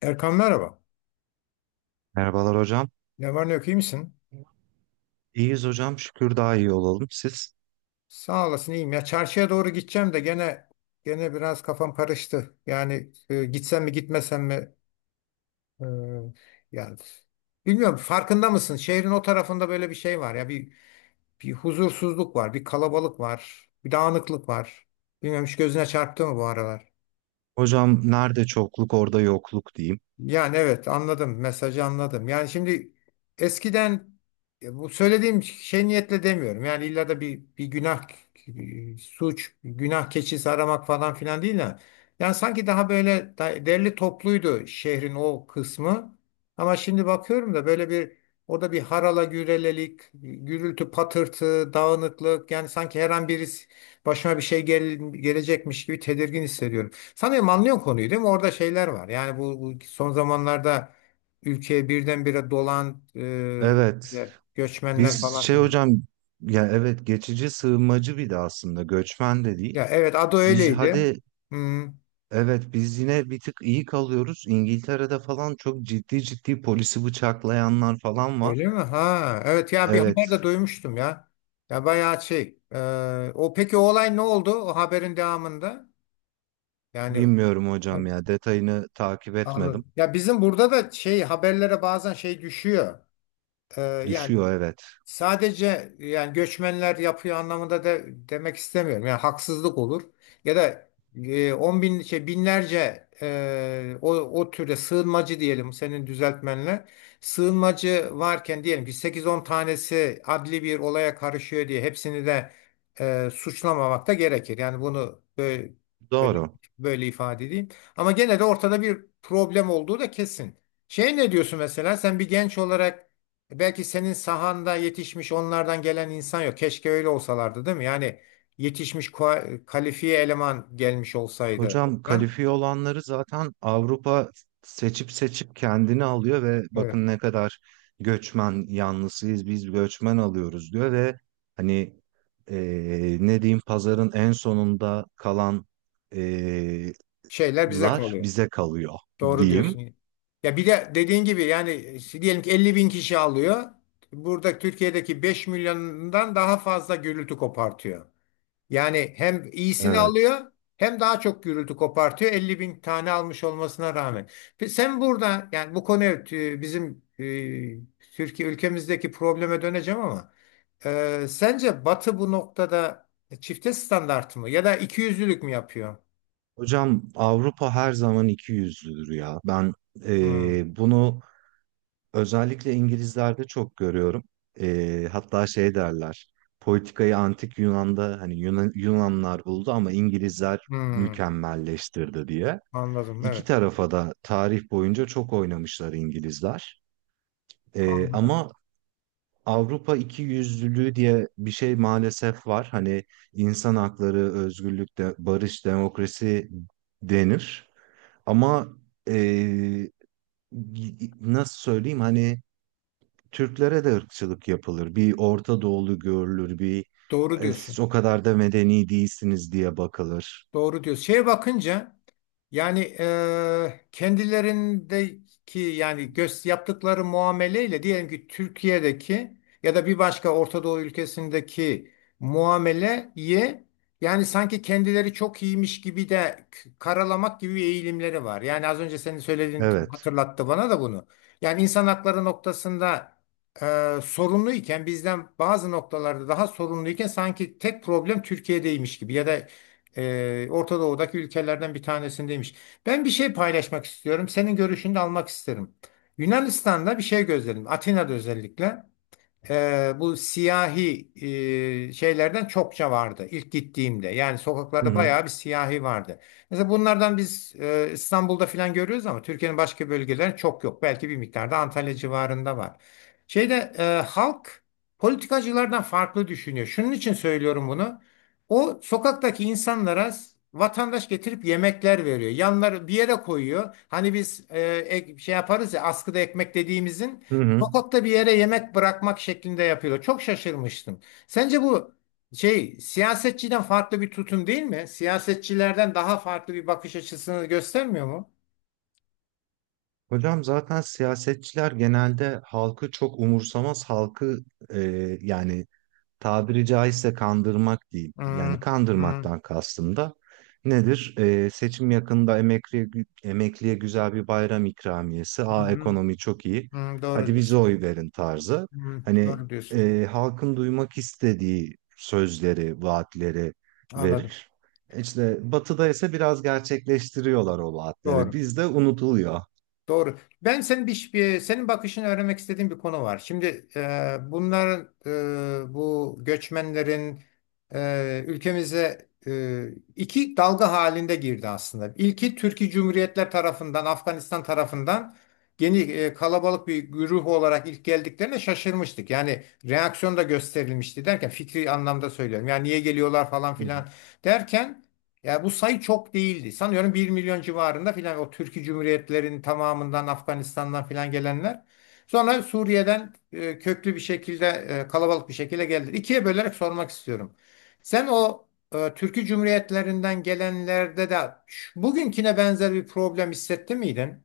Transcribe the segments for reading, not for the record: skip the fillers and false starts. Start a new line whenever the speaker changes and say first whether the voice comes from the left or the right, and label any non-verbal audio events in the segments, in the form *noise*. left: Erkan merhaba.
right: Merhabalar hocam.
left: Ne var ne yok iyi misin?
right: İyiyiz hocam. Şükür daha iyi olalım. Siz?
left: Sağ olasın iyiyim. Ya çarşıya doğru gideceğim de gene biraz kafam karıştı. Yani gitsem mi gitmesem mi? E, yani bilmiyorum farkında mısın? Şehrin o tarafında böyle bir şey var ya bir huzursuzluk var, bir kalabalık var, bir dağınıklık var. Bilmiyorum hiç gözüne çarptı mı bu aralar?
right: Hocam nerede çokluk orada yokluk diyeyim.
left: Yani evet anladım, mesajı anladım. Yani şimdi eskiden bu söylediğim şey niyetle demiyorum. Yani illa da bir günah suç, günah keçisi aramak falan filan değil ya. Yani sanki daha böyle derli topluydu şehrin o kısmı. Ama şimdi bakıyorum da böyle bir, orada bir harala gürelelik, gürültü, patırtı, dağınıklık, yani sanki her an birisi başıma bir şey gelecekmiş gibi tedirgin hissediyorum. Sanırım anlıyorsun konuyu, değil mi? Orada şeyler var. Yani bu son zamanlarda ülkeye birdenbire dolan
right: Evet.
left: böyle göçmenler
right: Biz
left: falan filan.
right: hocam, ya evet geçici sığınmacı, bir de aslında göçmen de
left: Ya
right: değil.
left: evet, adı
right: Biz
left: öyleydi.
right: hadi
left: Hmm,
right: evet, biz yine bir tık iyi kalıyoruz. İngiltere'de falan çok ciddi polisi bıçaklayanlar falan
left: öyle
right: var.
left: mi? Ha evet, ya bir haber de
right: Evet.
left: duymuştum ya. Ya bayağı şey. O peki, o olay ne oldu o haberin devamında? Yani
right: Bilmiyorum hocam,
left: evet,
right: ya detayını takip etmedim.
left: anladım. Ya bizim burada da şey, haberlere bazen şey düşüyor. E, yani
right: Düşüyor evet.
left: Sadece yani göçmenler yapıyor anlamında da demek istemiyorum. Yani haksızlık olur. Ya da 10.000, şey, binlerce o türde sığınmacı diyelim senin düzeltmenle. Sığınmacı varken, diyelim ki 8-10 tanesi adli bir olaya karışıyor diye hepsini de suçlamamak da gerekir. Yani bunu böyle,
right: Doğru.
left: böyle ifade edeyim. Ama gene de ortada bir problem olduğu da kesin. Şey, ne diyorsun mesela sen bir genç olarak? Belki senin sahanda yetişmiş onlardan gelen insan yok. Keşke öyle olsalardı, değil mi? Yani yetişmiş kalifiye eleman gelmiş olsaydı.
right: Hocam
left: Lan,
right: kalifiye olanları zaten Avrupa seçip kendini alıyor ve
left: evet.
right: bakın ne kadar göçmen yanlısıyız, biz göçmen alıyoruz diyor ve hani ne diyeyim, pazarın en sonunda kalan eee,
left: Şeyler bize
right: lar
left: kalıyor.
right: bize kalıyor
left: Doğru
right: diyeyim.
left: diyorsun. Ya bir de dediğin gibi yani diyelim ki 50.000 kişi alıyor. Burada Türkiye'deki 5 milyondan daha fazla gürültü kopartıyor. Yani hem iyisini
right: Evet.
left: alıyor hem daha çok gürültü kopartıyor. 50.000 tane almış olmasına rağmen. Sen burada yani, bu konu evet, bizim Türkiye ülkemizdeki probleme döneceğim ama sence Batı bu noktada çifte standart mı ya da ikiyüzlülük mü yapıyor?
right: Hocam Avrupa her zaman iki yüzlüdür ya. Ben
left: Hmm,
right: bunu Özellikle İngilizlerde çok görüyorum. Hatta derler. Politikayı antik Yunan'da, hani Yunanlar buldu ama İngilizler
left: hmm,
right: mükemmelleştirdi diye.
left: anladım,
right: İki
left: evet
right: tarafa da tarih boyunca çok oynamışlar İngilizler. Ee,
left: anladım.
right: ama Avrupa iki yüzlülüğü diye bir şey maalesef var. Hani insan hakları, özgürlük, barış, demokrasi denir. Ama ee, nasıl söyleyeyim, hani Türklere de ırkçılık yapılır. Bir Orta Doğulu görülür, bir
left: Doğru diyorsun.
right: Siz o kadar da medeni değilsiniz" diye bakılır.
left: Doğru diyorsun. Şeye bakınca yani kendilerindeki yani göz yaptıkları muameleyle diyelim ki Türkiye'deki ya da bir başka Orta Doğu ülkesindeki muameleye, yani sanki kendileri çok iyiymiş gibi de karalamak gibi eğilimleri var. Yani az önce senin söylediğin
right: Evet.
left: hatırlattı bana da bunu. Yani insan hakları noktasında sorunluyken, bizden bazı noktalarda daha sorunluyken sanki tek problem Türkiye'deymiş gibi ya da Orta Doğu'daki ülkelerden bir tanesindeymiş. Ben bir şey paylaşmak istiyorum. Senin görüşünü de almak isterim. Yunanistan'da bir şey gözledim. Atina'da özellikle bu siyahi şeylerden çokça vardı ilk gittiğimde. Yani
right: Hı
left: sokaklarda
right: hı.
left: bayağı bir siyahi vardı. Mesela bunlardan biz İstanbul'da falan görüyoruz ama Türkiye'nin başka bölgelerinde çok yok. Belki bir miktarda Antalya civarında var. Şeyde halk politikacılardan farklı düşünüyor. Şunun için söylüyorum bunu. O sokaktaki insanlara vatandaş getirip yemekler veriyor. Yanları bir yere koyuyor. Hani biz şey yaparız ya, askıda ekmek dediğimizin
right: Hı hı.
left: sokakta bir yere yemek bırakmak şeklinde yapıyor. Çok şaşırmıştım. Sence bu şey, siyasetçiden farklı bir tutum değil mi? Siyasetçilerden daha farklı bir bakış açısını göstermiyor mu?
right: Hocam zaten siyasetçiler genelde halkı çok umursamaz, halkı e, yani tabiri caizse kandırmak değil.
left: Hmm,
right: Yani
left: hmm,
right: kandırmaktan kastım da nedir? Seçim yakında emekliye, emekliye güzel bir bayram ikramiyesi. Aa
left: hmm,
right: ekonomi çok iyi.
left: hmm, doğru
right: Hadi bize
left: diyorsun.
right: oy verin tarzı.
left: Hmm,
right: Hani
left: doğru diyorsun.
right: halkın duymak istediği sözleri, vaatleri
left: Anladım.
right: verir. İşte batıda ise biraz gerçekleştiriyorlar o vaatleri.
left: Doğru.
right: Bizde unutuluyor.
left: Doğru. Ben senin senin bakışını öğrenmek istediğim bir konu var. Şimdi bunların bu göçmenlerin ülkemize iki dalga halinde girdi aslında. İlki Türkiye Cumhuriyetler tarafından, Afganistan tarafından yeni, kalabalık bir güruh olarak ilk geldiklerine şaşırmıştık. Yani reaksiyon da gösterilmişti, derken fikri anlamda söylüyorum. Yani niye geliyorlar falan filan derken. Ya bu sayı çok değildi. Sanıyorum 1 milyon civarında filan o Türkiye Cumhuriyetlerinin tamamından Afganistan'dan filan gelenler. Sonra Suriye'den köklü bir şekilde, kalabalık bir şekilde geldi. İkiye bölerek sormak istiyorum. Sen o Türkiye Cumhuriyetlerinden gelenlerde de bugünküne benzer bir problem hissetti miydin?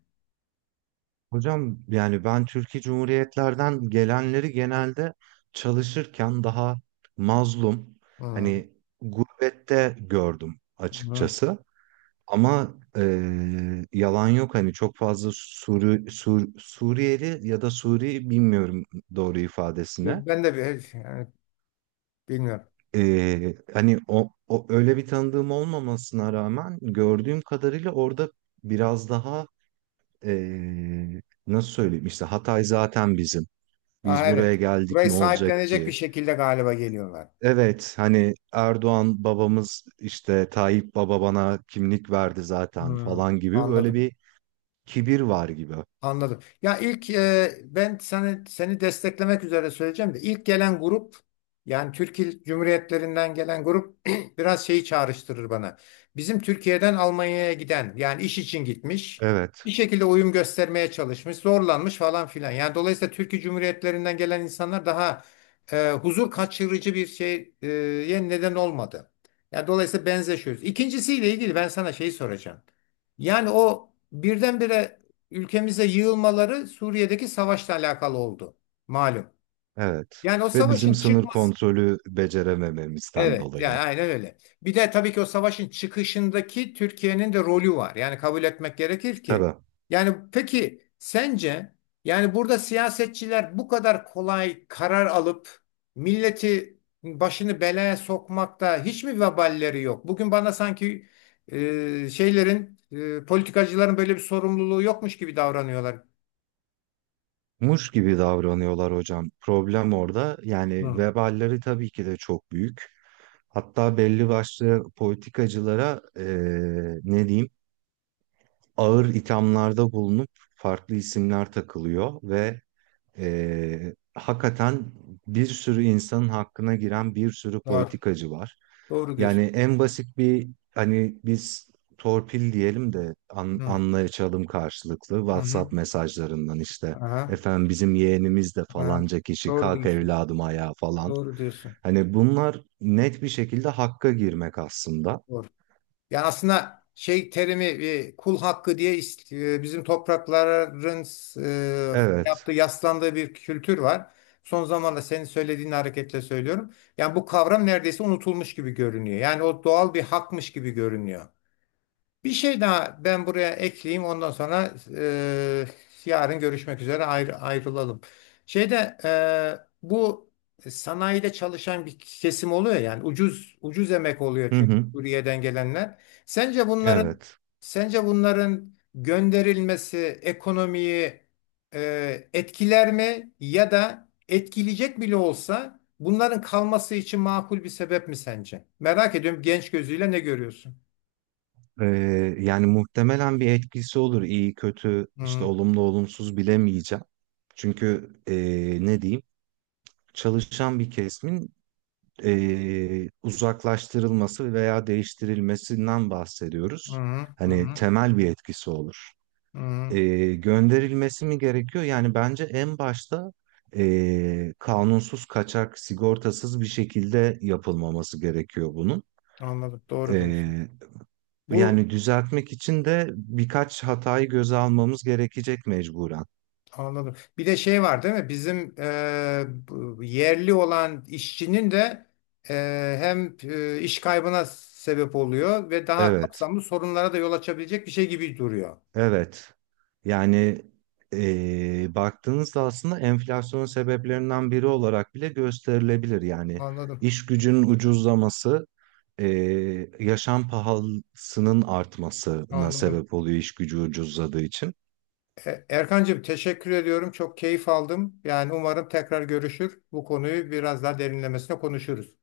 right: Hocam yani ben Türkiye Cumhuriyetlerden gelenleri genelde çalışırken daha mazlum,
left: Hı,
right: hani gurbette gördüm
left: hı.
right: açıkçası. Ama yalan yok, hani çok fazla Suriyeli ya da bilmiyorum doğru ifadesine.
left: Ben de bir, yani bilmiyorum.
right: Hani o öyle bir tanıdığım olmamasına rağmen gördüğüm kadarıyla orada biraz daha nasıl söyleyeyim, işte Hatay zaten bizim.
left: Aa,
right: Biz buraya
left: evet.
right: geldik
left: Burayı
right: ne olacak
left: sahiplenecek bir
right: ki?
left: şekilde galiba geliyorlar.
right: Evet hani Erdoğan babamız, işte Tayyip baba bana kimlik verdi zaten
left: Hı,
right: falan gibi böyle
left: anladım.
right: bir kibir var gibi.
left: Anladım. Ya ilk ben seni desteklemek üzere söyleyeceğim de ilk gelen grup, yani Türk Cumhuriyetlerinden gelen grup *clears throat* biraz şeyi çağrıştırır bana. Bizim Türkiye'den Almanya'ya giden, yani iş için gitmiş, bir
right: Evet,
left: şekilde uyum göstermeye çalışmış, zorlanmış falan filan. Yani dolayısıyla Türkiye Cumhuriyetlerinden gelen insanlar daha huzur kaçırıcı bir şey e neden olmadı. Yani dolayısıyla benzeşiyoruz. İkincisiyle ilgili ben sana şeyi soracağım. Yani o birdenbire ülkemize yığılmaları Suriye'deki savaşla alakalı oldu. Malum.
right: evet.
left: Yani o
right: Ve bizim
left: savaşın
right: sınır
left: çıkması,
right: kontrolü beceremememizden
left: evet,
right: dolayı.
left: yani aynen öyle. Bir de tabii ki o savaşın çıkışındaki Türkiye'nin de rolü var. Yani kabul etmek gerekir ki.
right: Tabii.
left: Yani peki sence yani burada siyasetçiler bu kadar kolay karar alıp milleti başını belaya sokmakta hiç mi veballeri yok? Bugün bana sanki şeylerin, politikacıların böyle bir sorumluluğu yokmuş gibi davranıyorlar.
right: Muş gibi davranıyorlar hocam. Problem orada. Yani
left: Hı,
right: veballeri tabii ki de çok büyük. Hatta belli başlı politikacılara ne diyeyim, ağır ithamlarda bulunup farklı isimler takılıyor ve hakikaten bir sürü insanın hakkına giren bir sürü
left: doğru.
right: politikacı var.
left: Doğru
right: Yani
left: diyorsun.
right: en basit bir, hani biz torpil diyelim de
left: Hı,
right: anlaşalım, karşılıklı
left: hı, hı.
right: WhatsApp mesajlarından işte
left: Aha,
right: efendim bizim yeğenimiz de,
left: aha.
right: falanca kişi
left: Doğru
right: kalk
left: diyorsun.
right: evladım ayağa falan.
left: Doğru diyorsun.
right: Hani bunlar net bir şekilde hakka girmek aslında.
left: Doğru. Yani aslında şey terimi, kul hakkı diye bizim toprakların
right: Evet.
left: yaptığı, yaslandığı bir kültür var. Son zamanlarda senin söylediğin hareketle söylüyorum. Yani bu kavram neredeyse unutulmuş gibi görünüyor. Yani o doğal bir hakmış gibi görünüyor. Bir şey daha ben buraya ekleyeyim. Ondan sonra yarın görüşmek üzere ayrılalım. Şeyde bu sanayide çalışan bir kesim oluyor, yani ucuz ucuz emek oluyor
right: Hı
left: çünkü
right: hı.
left: Suriye'den gelenler. Sence bunların
right: Evet.
left: Sence bunların gönderilmesi ekonomiyi etkiler mi ya da etkileyecek bile olsa bunların kalması için makul bir sebep mi sence? Merak ediyorum, genç gözüyle ne görüyorsun?
right: Ee, Yani muhtemelen bir etkisi olur. iyi kötü, işte
left: Hı.
right: olumlu, olumsuz bilemeyeceğim. Çünkü ne diyeyim? Çalışan bir kesimin uzaklaştırılması veya değiştirilmesinden
left: Hı
right: bahsediyoruz.
left: hı, hı
right: Hani
left: hı,
right: temel bir etkisi olur.
left: hı hı.
right: Gönderilmesi mi gerekiyor? Yani bence en başta kanunsuz, kaçak, sigortasız bir şekilde yapılmaması gerekiyor bunun.
left: Anladım. Doğru diyorsun. Bu
right: Yani düzeltmek için de birkaç hatayı göze almamız gerekecek mecburen.
left: anladım. Bir de şey var, değil mi? Bizim bu yerli olan işçinin de e, hem iş kaybına sebep oluyor ve daha
right: Evet,
left: kapsamlı sorunlara da yol açabilecek bir şey gibi duruyor.
right: evet. Yani baktığınızda aslında enflasyonun sebeplerinden biri olarak bile gösterilebilir. Yani
left: Anladım.
right: iş gücünün ucuzlaması, yaşam pahalısının artmasına
left: Anladım.
right: sebep oluyor iş gücü ucuzladığı için.
left: Erkancığım, teşekkür ediyorum. Çok keyif aldım. Yani umarım tekrar görüşür, bu konuyu biraz daha derinlemesine konuşuruz.